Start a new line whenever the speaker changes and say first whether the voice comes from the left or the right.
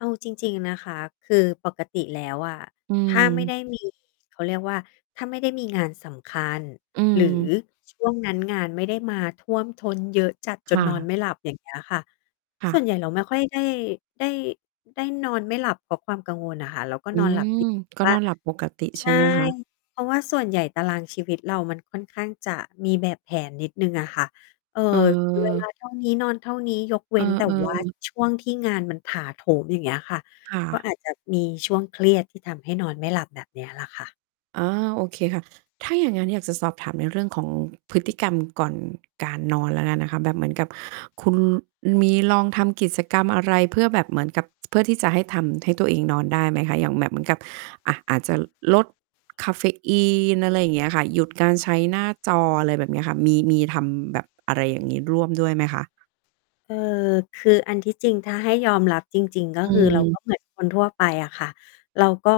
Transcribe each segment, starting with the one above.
left: เอาจริง ๆ นะคะ คือปกติแล้วอะ
right: อื
left: ถ้าไม่ไ
right: ม
left: ด้ มี เขาเรียกว่า ถ้าไม่ได้มีงานสำคัญ
right: อื
left: หรือ
right: ม
left: ช่วงนั้นงานไม่ได้มาท่วมท้นเยอะจัดจ
right: ค
left: น
right: ่
left: นอน
right: ะ
left: ไม่หลับอย่างเงี้ยค่ะ
right: ค่
left: ส่วน
right: ะ
left: ใหญ่เราไม่ค่อยได้ ได้ ได้นอนไม่หลับเพราะความกังวลน่ะค่ะ เราก็
right: อื
left: นอนหลับ
right: ม
left: ดี
right: ก็
left: ว่
right: น
left: า
right: อนห
left: ช
right: ลับปกติ
left: ใ
right: ใ
left: ช
right: ช่
left: ่
right: ไหมคะ?
left: เพราะว่าส่วนใหญ่ตารางชีวิตเรามันค่อนข้างจะมีแบบแผนนิดหนึ่งอะค่ะ เอ่อ
right: เ
left: เวล
right: ออ
left: าเท่า นี้นอนเท่านี้ยกเว
right: เอ
left: ้
right: อ
left: นแต่ว่า
right: ๆ
left: ช่วงที่งานมันถาโถม อย่างเงี้ยค่ะ
right: ค่
left: ก็
right: ะ
left: อาจจะมีช่วงเครียดที่ทำให้นอนไม่หลับแบบเนี้ยแหละค่ะ
right: อา โอเคค่ะ ถ้าอย่างงั้นอยากจะสอบถามในเรื่องของพฤติกรรมก่อนการนอนแล้วกันนะคะ แบบเหมือนกับคุณมีลองทำกิจกรรมอะไรเพื่อแบบเหมือนกับ เพื่อที่จะให้ทำให้ตัวเองนอนได้ไหมคะ อย่างแบบเหมือนกับ อ่า อาจจะลดกาเฟอีน อะไรอย่างเงี้ยค่ะ หยุดการใช้หน้าจอ อะไรแบบเนี้ยค่ะ มี มีทำแบบอะไรอย่างงี้ร่วมด้วยไหมคะ?
left: เอ่อ คืออันที่จริงถ้าให้ยอมรับจริง ๆ ก็
right: อ
left: คือเรา ก
right: ืม
left: ็ เหมือนคนทั่วไปอะค่ะ เราก็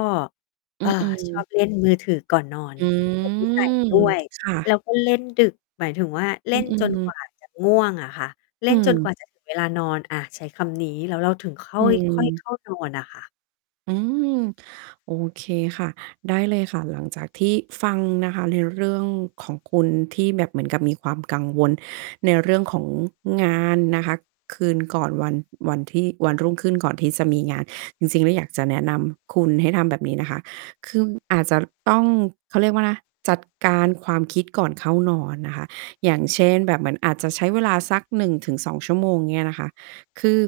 left: เ
right: อ
left: อ
right: ื
left: ่อ
right: อ
left: ชอบ
right: ๆ
left: เล่นมือถือก่อนนอน
right: อื
left: เป็นนิสัย
right: ม
left: ด้วย
right: ค่
left: แ
right: ะ
left: ล้วก็เล่นดึก หมายถึงว่าเล
right: อ
left: ่
right: ื
left: นจน
right: อ
left: กว
right: ๆ
left: ่า จะง่วงอะค่ะ เล
right: อ
left: ่
right: ื
left: นจนก
right: ม
left: ว่า จะ ถึงเวลานอน อะ ใช้คำนี้ แล้วเราถึงค
right: อื
left: ่อย ๆ เข
right: ม
left: ้า นอนอะค่ะ
right: อืม โอเคค่ะ ได้เลยค่ะ หลังจากที่ฟังนะคะในเรื่องของคุณที่แบบเหมือนกับมีความกังวลในเรื่องของงานนะคะ คืนก่อนวัน วันที่ วันรุ่งขึ้นก่อนที่จะมีงาน จริง ๆ แล้วอยากจะแนะนำคุณให้ทำแบบนี้นะคะ คืออาจจะต้อง เขาเรียกว่านะ จัดการความคิดก่อนเข้านอนนะคะ อย่างเช่น แบบเหมือนอาจจะใช้เวลาสัก 1 ถึง 2 ชั่วโมง อย่างเงี้ยนะคะ คือ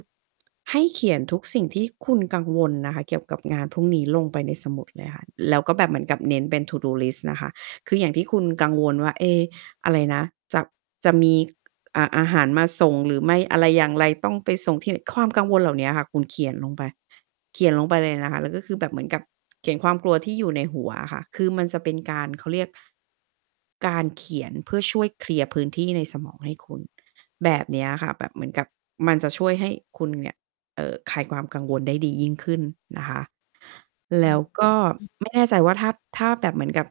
right: ให้เขียนทุกสิ่งที่คุณกังวลน่ะค่ะ เกี่ยวกับงานพรุ่งนี้ลงไปในสมุดเลยค่ะ แล้วก็แบบเหมือนกับเน้นเป็น To do list นะคะ คืออย่างที่คุณกังวลว่า เอ๊ อะไรนะ จะ จะมี อา อาหารมาส่งหรือไม่ อะไรอย่างไร ต้องไปส่งที่ ความกังวลเหล่าเนี้ยค่ะคุณเขียนลงไป เขียนลงไปเลยนะคะ แล้วก็คือแบบเหมือนกับเขียนความกลัวที่อยู่ในหัวอะค่ะ คือมันจะเป็นการเขาเรียก การเขียนเพื่อช่วยเคลียร์พื้นที่ในสมองให้คุณ แบบเนี้ยค่ะ แบบเหมือนกับมันจะช่วยให้คุณเนี่ย เอ่อ คลายความกังวลได้ดียิ่งขึ้นนะคะ แ
left: อื
right: ล้
left: ม
right: วก็
left: อือ
right: ไม่แน่ใจว่าถ้า ถ้าแบบเหมือนกับ